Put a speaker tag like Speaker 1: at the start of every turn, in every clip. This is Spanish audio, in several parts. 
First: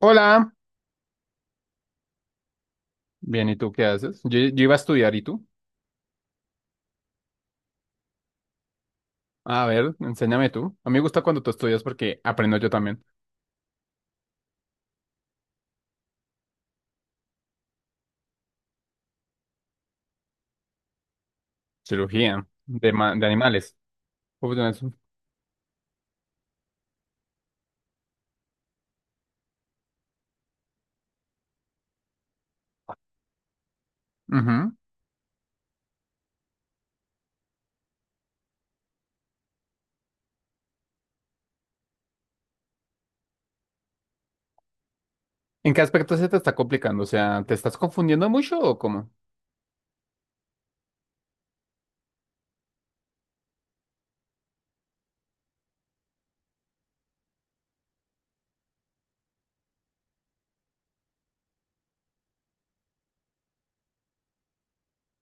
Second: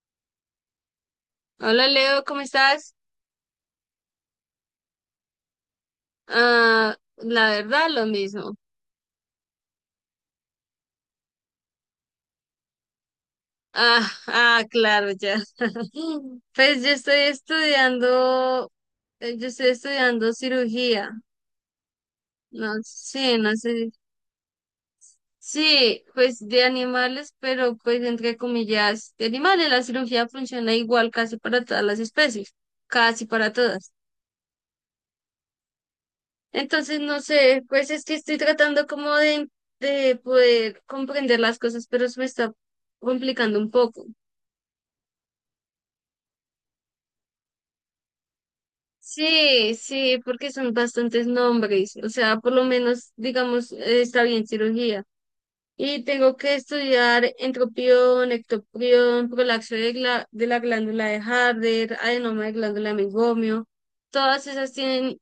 Speaker 1: Hola.
Speaker 2: Hola Leo, ¿cómo estás?
Speaker 1: Bien, ¿y tú qué haces? Yo iba a estudiar, ¿y tú?
Speaker 2: Ah, la verdad, lo mismo.
Speaker 1: A ver, enséñame tú. A mí me gusta cuando tú estudias porque aprendo yo también.
Speaker 2: Ah, claro, ya. Pues yo estoy estudiando cirugía.
Speaker 1: Cirugía
Speaker 2: No
Speaker 1: de
Speaker 2: sé, no
Speaker 1: animales.
Speaker 2: sé.
Speaker 1: Uy, no, eso.
Speaker 2: Sí, pues de animales, pero pues entre comillas, de animales, la cirugía funciona igual casi para todas las especies, casi para todas.
Speaker 1: Ujú.
Speaker 2: Entonces, no sé, pues es que estoy tratando como de poder comprender las cosas, pero se me está complicando un poco.
Speaker 1: ¿En qué aspecto se te está complicando? O sea, ¿te estás confundiendo mucho o cómo?
Speaker 2: Sí, sí, porque son bastantes nombres, o sea, por lo menos, digamos, está bien cirugía. Y tengo que estudiar entropión, ectoprión, prolapso de la glándula de Harder, adenoma de glándula de meiomio. Todas esas tienen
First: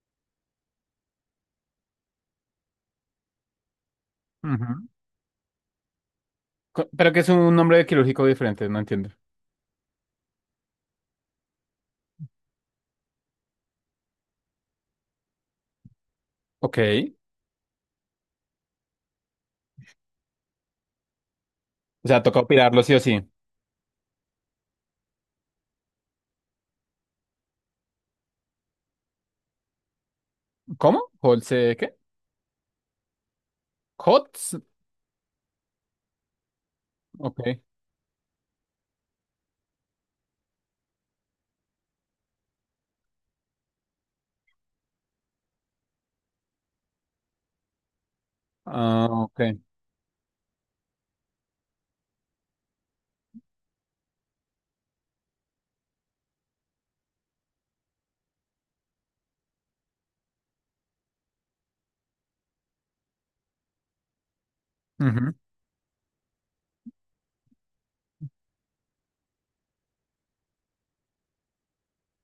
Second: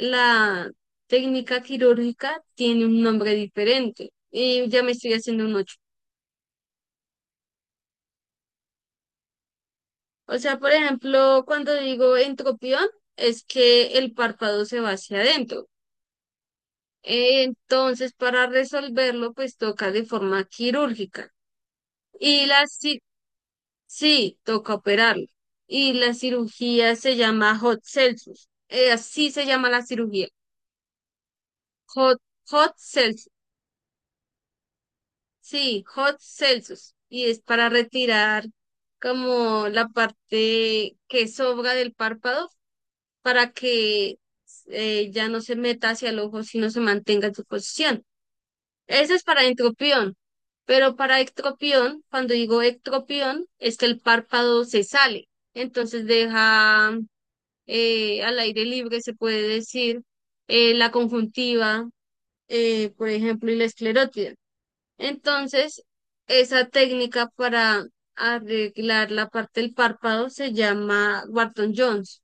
Speaker 2: la técnica quirúrgica, tiene un nombre diferente y ya
Speaker 1: Ujú.
Speaker 2: me estoy haciendo un ocho.
Speaker 1: Pero que es un nombre quirúrgico diferente, no entiendo.
Speaker 2: O sea, por ejemplo, cuando digo entropión, es que el párpado se va hacia adentro.
Speaker 1: Ok.
Speaker 2: Entonces, para resolverlo, pues toca de forma quirúrgica.
Speaker 1: O sea, toca
Speaker 2: Y la
Speaker 1: operarlo sí o
Speaker 2: ci-
Speaker 1: sí.
Speaker 2: sí, toca operarlo. Y la cirugía se llama Hot Celsus. Así se llama la cirugía.
Speaker 1: ¿Cómo? ¿Holse qué?
Speaker 2: Hot, hot Celsus.
Speaker 1: ¿Hots?
Speaker 2: Sí, Hot Celsus. Y
Speaker 1: Ok.
Speaker 2: es para retirar como la parte que sobra del párpado para que ya no se meta hacia el ojo, sino se mantenga en su posición.
Speaker 1: Ah,
Speaker 2: Ese es
Speaker 1: ok.
Speaker 2: para entropión, pero para ectropión, cuando digo ectropión, es que el párpado se sale, entonces deja al aire libre, se puede decir, la conjuntiva, por ejemplo, y la esclerótida.
Speaker 1: Ujú.
Speaker 2: Entonces, esa técnica para arreglar la parte del párpado se llama Wharton-Jones.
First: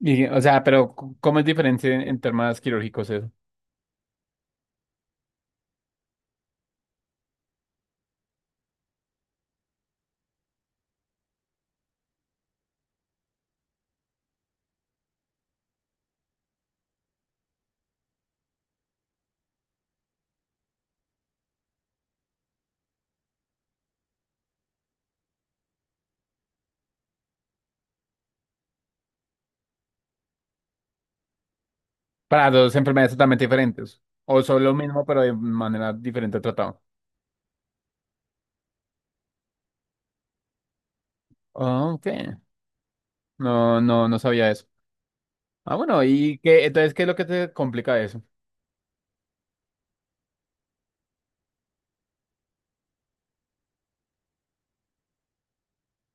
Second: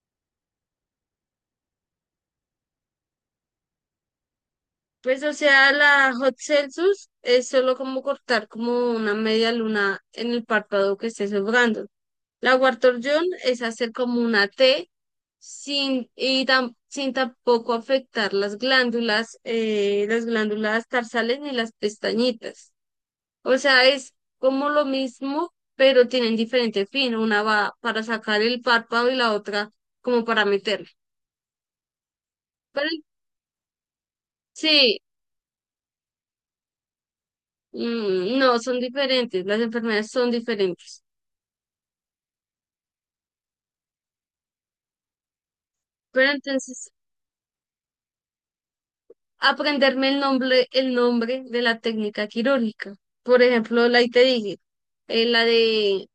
Speaker 1: Y, o sea, pero ¿cómo es diferente en temas quirúrgicos eso?
Speaker 2: Pues, o sea, la Hot Celsus es solo como cortar como una media luna en el párpado que esté sobrando. La Wartorjón es hacer como una T sin tampoco afectar las glándulas tarsales ni las pestañitas. O sea, es como lo mismo, pero tienen diferente fin. Una va para sacar el párpado y la otra como para meterlo.
Speaker 1: Para dos
Speaker 2: Pero
Speaker 1: enfermedades totalmente diferentes. O son lo
Speaker 2: sí,
Speaker 1: mismo, pero de manera diferente tratado.
Speaker 2: no, son diferentes. Las enfermedades son diferentes.
Speaker 1: Ah, ok. No, no, no sabía eso. Ah, bueno,
Speaker 2: Pero
Speaker 1: ¿y qué?
Speaker 2: entonces
Speaker 1: Entonces, ¿qué es lo que te complica eso?
Speaker 2: aprenderme el nombre de la técnica quirúrgica. Por ejemplo, la que te dije, la de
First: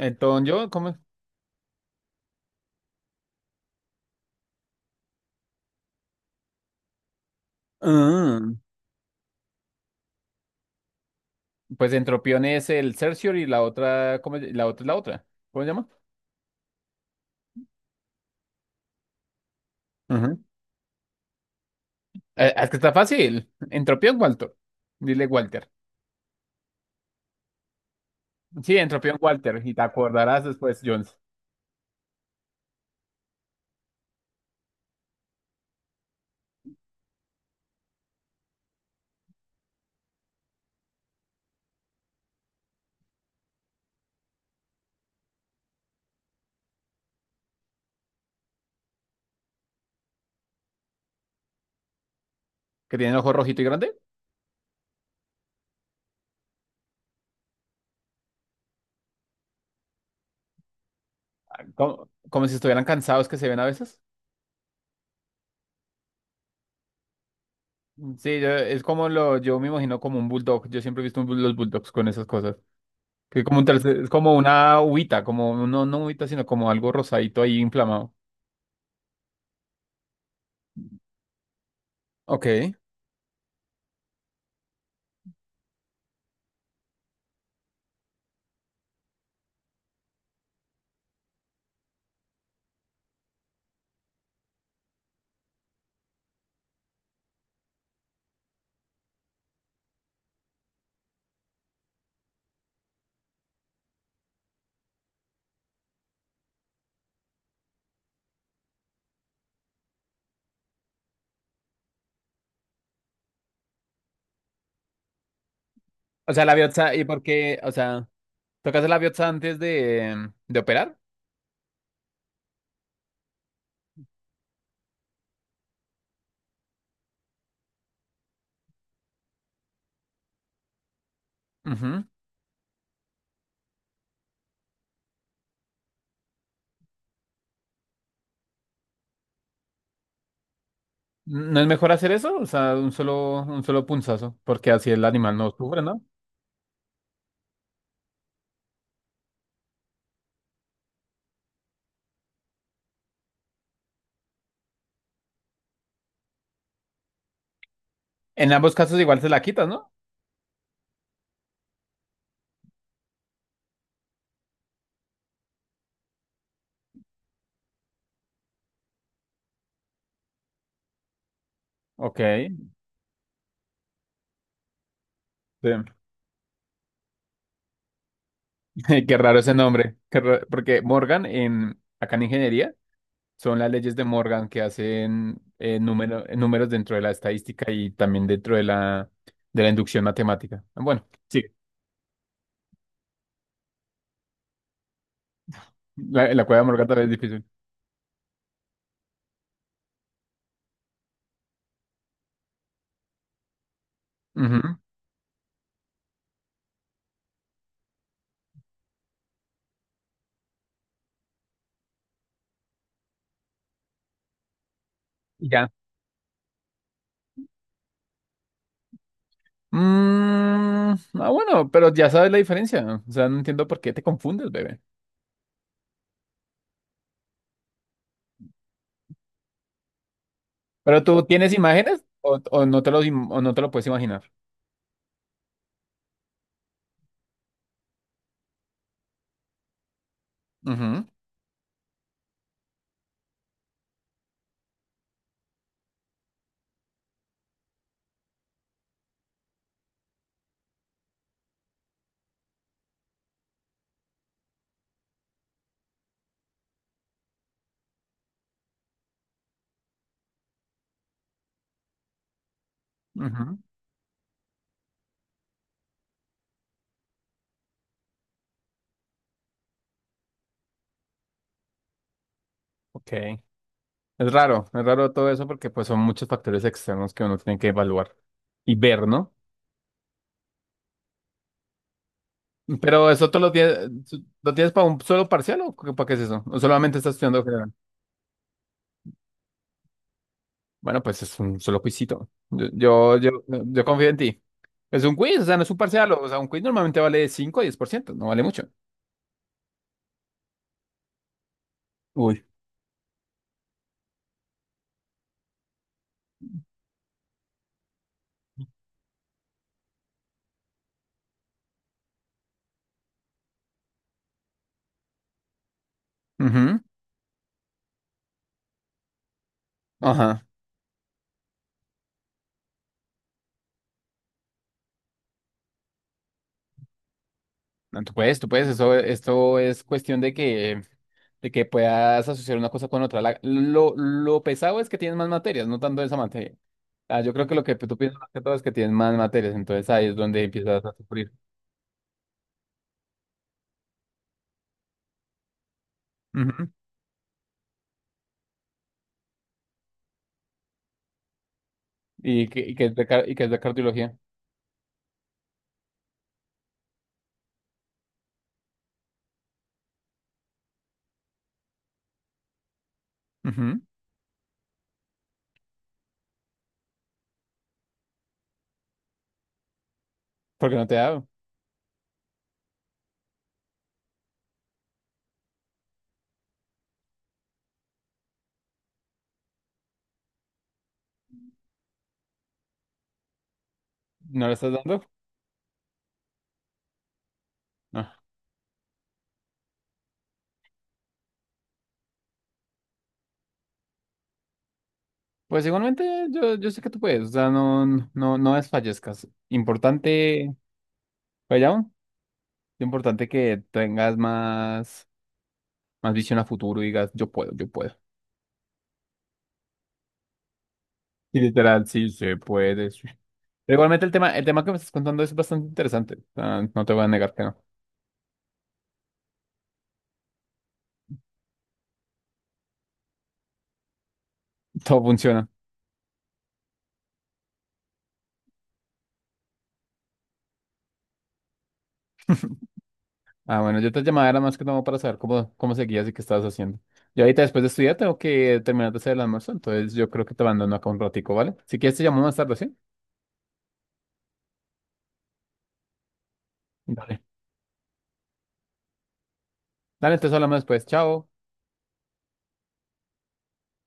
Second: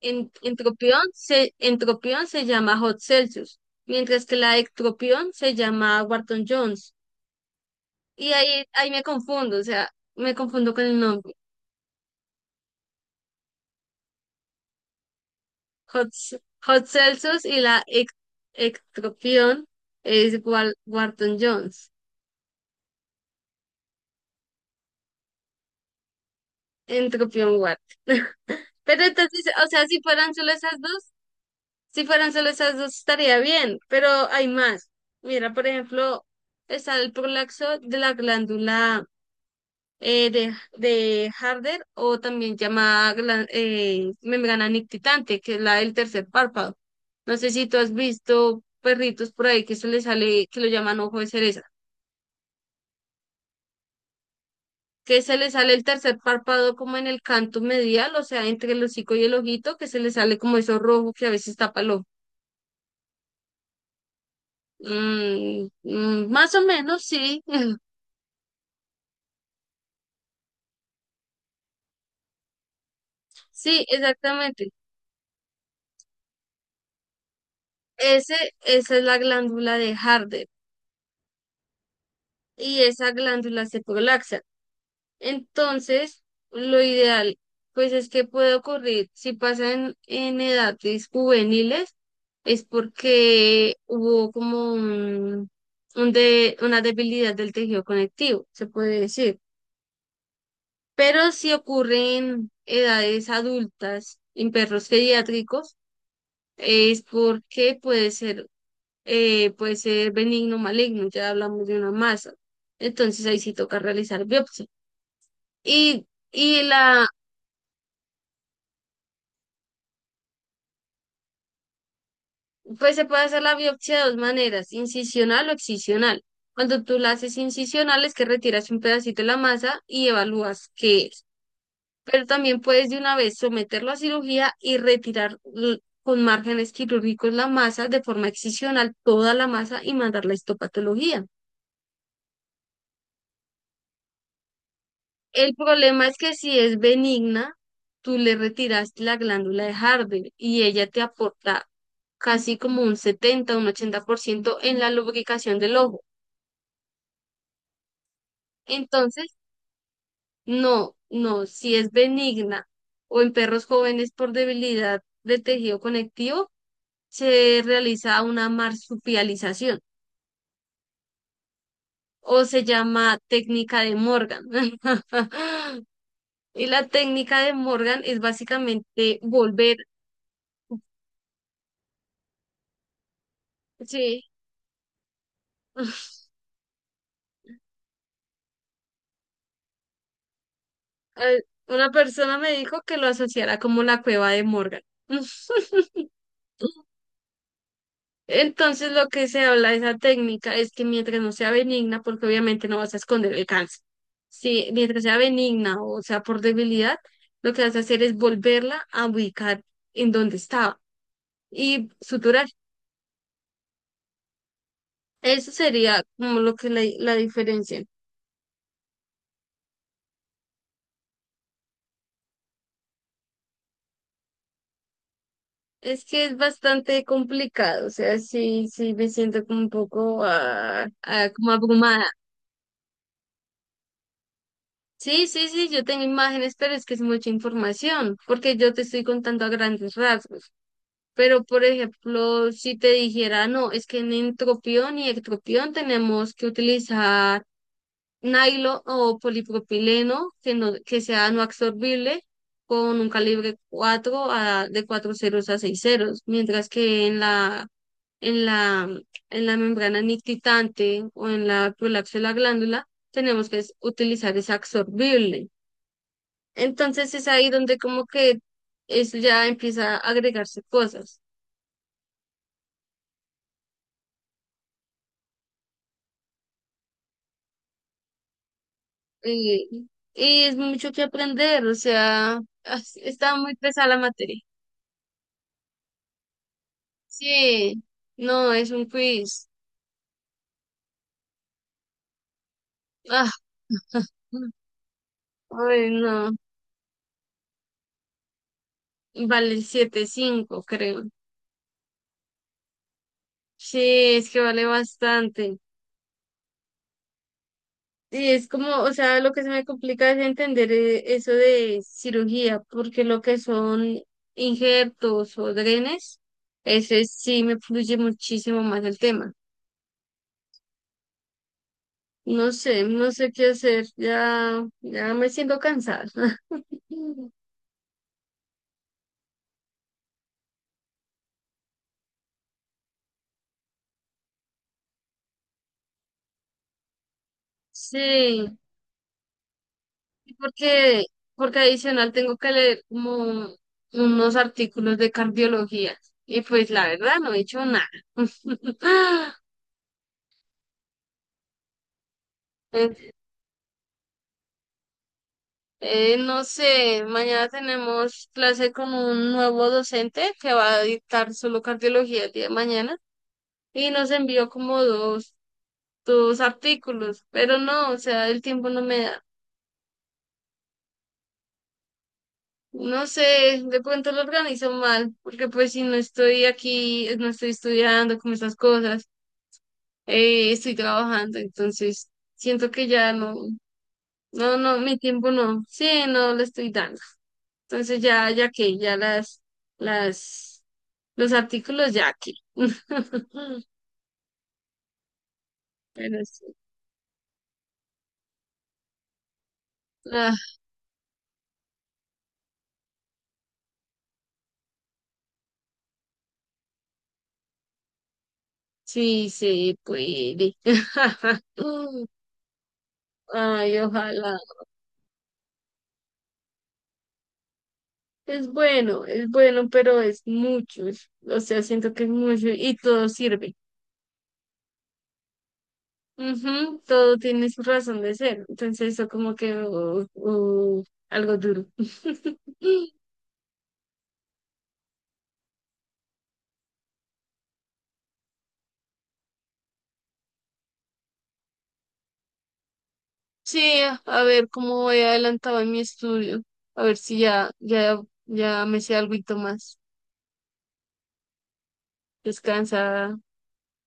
Speaker 1: yo, ¿cómo es?
Speaker 2: entropión se llama Hot Celsius, mientras que la de ectropión se llama Wharton Jones. Y
Speaker 1: Ah,
Speaker 2: ahí me confundo, o sea, me confundo con el nombre.
Speaker 1: pues entropión es el Cercior y la otra, ¿cómo es? La otra es la otra. ¿Cómo se llama?
Speaker 2: Hot, Ce- Hot Celsius y la ectropión
Speaker 1: Ajá.
Speaker 2: es Wharton Jones.
Speaker 1: Es que está fácil. Entropión Walter. Dile Walter.
Speaker 2: Entropión Wharton.
Speaker 1: Sí,
Speaker 2: Pero
Speaker 1: entropión
Speaker 2: entonces,
Speaker 1: Walter.
Speaker 2: o
Speaker 1: Y te
Speaker 2: sea, si fueran
Speaker 1: acordarás
Speaker 2: solo esas
Speaker 1: después,
Speaker 2: dos,
Speaker 1: Jones,
Speaker 2: Si fueran solo esas dos estaría bien, pero hay más. Mira, por ejemplo, está el prolaxo de la glándula de Harder o también llamada membrana nictitante, que es la del tercer párpado. No sé si tú has visto perritos por ahí que se les sale, que lo llaman ojo de cereza,
Speaker 1: que tiene el ojo rojito y grande.
Speaker 2: que se les sale el tercer párpado como en el canto medial, o sea, entre el hocico y el ojito, que se les sale como eso rojo que a veces tapa el ojo.
Speaker 1: Como, como si estuvieran cansados que se ven a veces.
Speaker 2: Mm, mm, más o menos, sí.
Speaker 1: Sí, es como lo, yo me imagino como un bulldog. Yo siempre he visto un los bulldogs con esas cosas. Que como un
Speaker 2: Sí,
Speaker 1: es como
Speaker 2: exactamente.
Speaker 1: una uvita, como no, no uvita, sino como algo rosadito ahí inflamado.
Speaker 2: Ese, esa es la glándula de Harder
Speaker 1: Ok.
Speaker 2: y esa glándula se prolaxa. Entonces, lo ideal, pues es que puede ocurrir si pasa en edades juveniles, es porque hubo como una debilidad del tejido conectivo, se puede decir. Pero si ocurre en edades adultas, en perros pediátricos, es porque puede ser benigno, maligno, ya hablamos de una masa. Entonces ahí sí toca realizar biopsia. Y,
Speaker 1: O sea, la
Speaker 2: y
Speaker 1: biopsia, ¿y
Speaker 2: la,
Speaker 1: por qué? O sea, ¿tocas la biopsia antes de operar?
Speaker 2: pues se puede hacer la biopsia de dos maneras, incisional o excisional. Cuando tú la haces incisional es que retiras un pedacito de la masa y evalúas qué es.
Speaker 1: Ujú.
Speaker 2: Pero también puedes de una vez someterlo a cirugía y retirar con márgenes quirúrgicos la masa de forma excisional, toda la masa y mandarla la histopatología.
Speaker 1: ¿No es mejor hacer eso? O sea, un solo punzazo, porque así el animal no
Speaker 2: El
Speaker 1: sufre, ¿no?
Speaker 2: problema es que si es benigna, tú le retiraste la glándula de Harvey y ella te aporta casi como un 70 un 80% en la lubricación del ojo.
Speaker 1: En ambos casos igual se
Speaker 2: Entonces,
Speaker 1: la quitas, ¿no?
Speaker 2: no, no, si es benigna o en perros jóvenes por debilidad de tejido conectivo, se realiza una marsupialización
Speaker 1: Ok.
Speaker 2: o se llama técnica de Morgan.
Speaker 1: Sí.
Speaker 2: Y la técnica de Morgan es
Speaker 1: Qué
Speaker 2: básicamente
Speaker 1: raro ese
Speaker 2: volver,
Speaker 1: nombre. Porque Morgan en acá en ingeniería. Son las leyes de
Speaker 2: sí.
Speaker 1: Morgan que hacen números dentro de la estadística y también dentro de la inducción matemática. Bueno, sí,
Speaker 2: Una persona me dijo que lo asociara como la cueva de Morgan.
Speaker 1: la cueva de Morgan también es difícil.
Speaker 2: Entonces lo que se habla de esa técnica es que mientras no sea benigna, porque obviamente no vas a esconder el cáncer,
Speaker 1: Ujú,
Speaker 2: si mientras sea benigna o sea por debilidad, lo que vas a hacer es volverla a ubicar en donde estaba y suturar.
Speaker 1: y
Speaker 2: Eso
Speaker 1: ya.
Speaker 2: sería como lo que la diferencia.
Speaker 1: Mm, ah, bueno, pero ya sabes la diferencia. O sea, no entiendo por qué te confundes, bebé.
Speaker 2: Es que es bastante complicado, o sea, sí, sí me siento como un poco
Speaker 1: ¿Pero tú tienes
Speaker 2: como
Speaker 1: imágenes
Speaker 2: abrumada.
Speaker 1: o no te los o no te lo puedes imaginar?
Speaker 2: Sí, sí, sí, yo tengo imágenes, pero es que es mucha información, porque yo te estoy contando a grandes rasgos.
Speaker 1: Ujú,
Speaker 2: Pero, por ejemplo, si te dijera, no, es que en entropión y ectropión tenemos que utilizar nylon o polipropileno que, no, que sea no absorbible con un calibre de 4 ceros a 6 ceros, mientras que en la, en la membrana nictitante o en la prolapso de la glándula tenemos
Speaker 1: ujú,
Speaker 2: que utilizar es absorbible. Entonces es ahí donde como que eso ya empieza a agregarse cosas.
Speaker 1: ok. Es raro todo eso porque pues son muchos factores externos que uno tiene que evaluar y ver, ¿no?
Speaker 2: eh, y es mucho que aprender, o sea,
Speaker 1: Pero eso
Speaker 2: está
Speaker 1: tú
Speaker 2: muy pesada la materia.
Speaker 1: lo tienes para un solo parcial o para qué es eso? ¿O solamente estás estudiando general?
Speaker 2: Sí, no, es un quiz.
Speaker 1: Bueno, pues es un solo quizito. Yo, yo, yo,
Speaker 2: Ah,
Speaker 1: yo confío en ti. Es un quiz, o sea, no es un
Speaker 2: ay,
Speaker 1: parcial. O
Speaker 2: no,
Speaker 1: sea, un quiz normalmente vale 5 o diez por ciento no vale mucho.
Speaker 2: vale 7,5 creo.
Speaker 1: Uy.
Speaker 2: Sí, es que vale bastante. Sí, es como, o sea, lo que se me complica es entender eso de cirugía, porque lo que son injertos o drenes,
Speaker 1: Ujú,
Speaker 2: ese sí me fluye muchísimo más el tema.
Speaker 1: ajá.
Speaker 2: No sé, no sé qué hacer, ya, ya me siento cansada.
Speaker 1: No, tú puedes, tú puedes. Eso, esto es cuestión de que puedas asociar una cosa con otra. Lo pesado es que tienes más materias, no tanto esa materia. Ah, yo creo que lo que tú piensas más que todo
Speaker 2: Sí,
Speaker 1: es que tienes más materias, entonces ahí es donde empiezas a
Speaker 2: porque,
Speaker 1: sufrir.
Speaker 2: porque adicional tengo que leer como unos artículos de cardiología, y
Speaker 1: Ujú.
Speaker 2: pues la verdad no he hecho nada.
Speaker 1: Y que es de cardiología.
Speaker 2: No sé, mañana tenemos clase con un nuevo docente que va a dictar solo cardiología el día de mañana
Speaker 1: Ujú.
Speaker 2: y nos envió como dos artículos, pero no, o sea, el tiempo no me da.
Speaker 1: Porque no te da,
Speaker 2: No sé, de pronto lo organizo mal, porque pues si no estoy aquí, no estoy estudiando como esas cosas, estoy trabajando, entonces siento que ya no,
Speaker 1: no le
Speaker 2: no,
Speaker 1: estás
Speaker 2: no, mi
Speaker 1: dando.
Speaker 2: tiempo no, sí, no lo estoy dando. Entonces
Speaker 1: Ah,
Speaker 2: ya, ya que, ya las Los artículos ya aquí.
Speaker 1: pues
Speaker 2: Pero
Speaker 1: igualmente yo,
Speaker 2: sí.
Speaker 1: yo sé que tú puedes, o sea, no, no, no desfallezcas.
Speaker 2: Ah,
Speaker 1: Importante, vaya, importante que tengas más visión a futuro y digas, yo puedo, yo puedo.
Speaker 2: sí, se puede.
Speaker 1: Y literal,
Speaker 2: Mm,
Speaker 1: sí, se puede. Sí. Pero
Speaker 2: Ay,
Speaker 1: igualmente
Speaker 2: ojalá.
Speaker 1: el tema que me estás contando es bastante interesante. O sea, no te voy a negar que no.
Speaker 2: Es bueno, pero es mucho. O sea, siento que es mucho y todo sirve.
Speaker 1: Todo funciona.
Speaker 2: Ujú, todo tiene su razón de ser. Entonces, eso como que algo duro.
Speaker 1: Ah, bueno, yo te llamaba era más que todo para saber cómo seguías y qué estabas haciendo. Yo ahorita después de estudiar tengo que terminar de hacer el almuerzo, entonces yo creo que te abandono acá un ratico, ¿vale? Si quieres te llamo más tarde, ¿sí?
Speaker 2: Sí, a ver cómo voy adelantado en mi estudio. A ver si
Speaker 1: Dale.
Speaker 2: ya, ya, ya me sé algo más.
Speaker 1: Dale, entonces hablamos después. Chao.
Speaker 2: Descansa.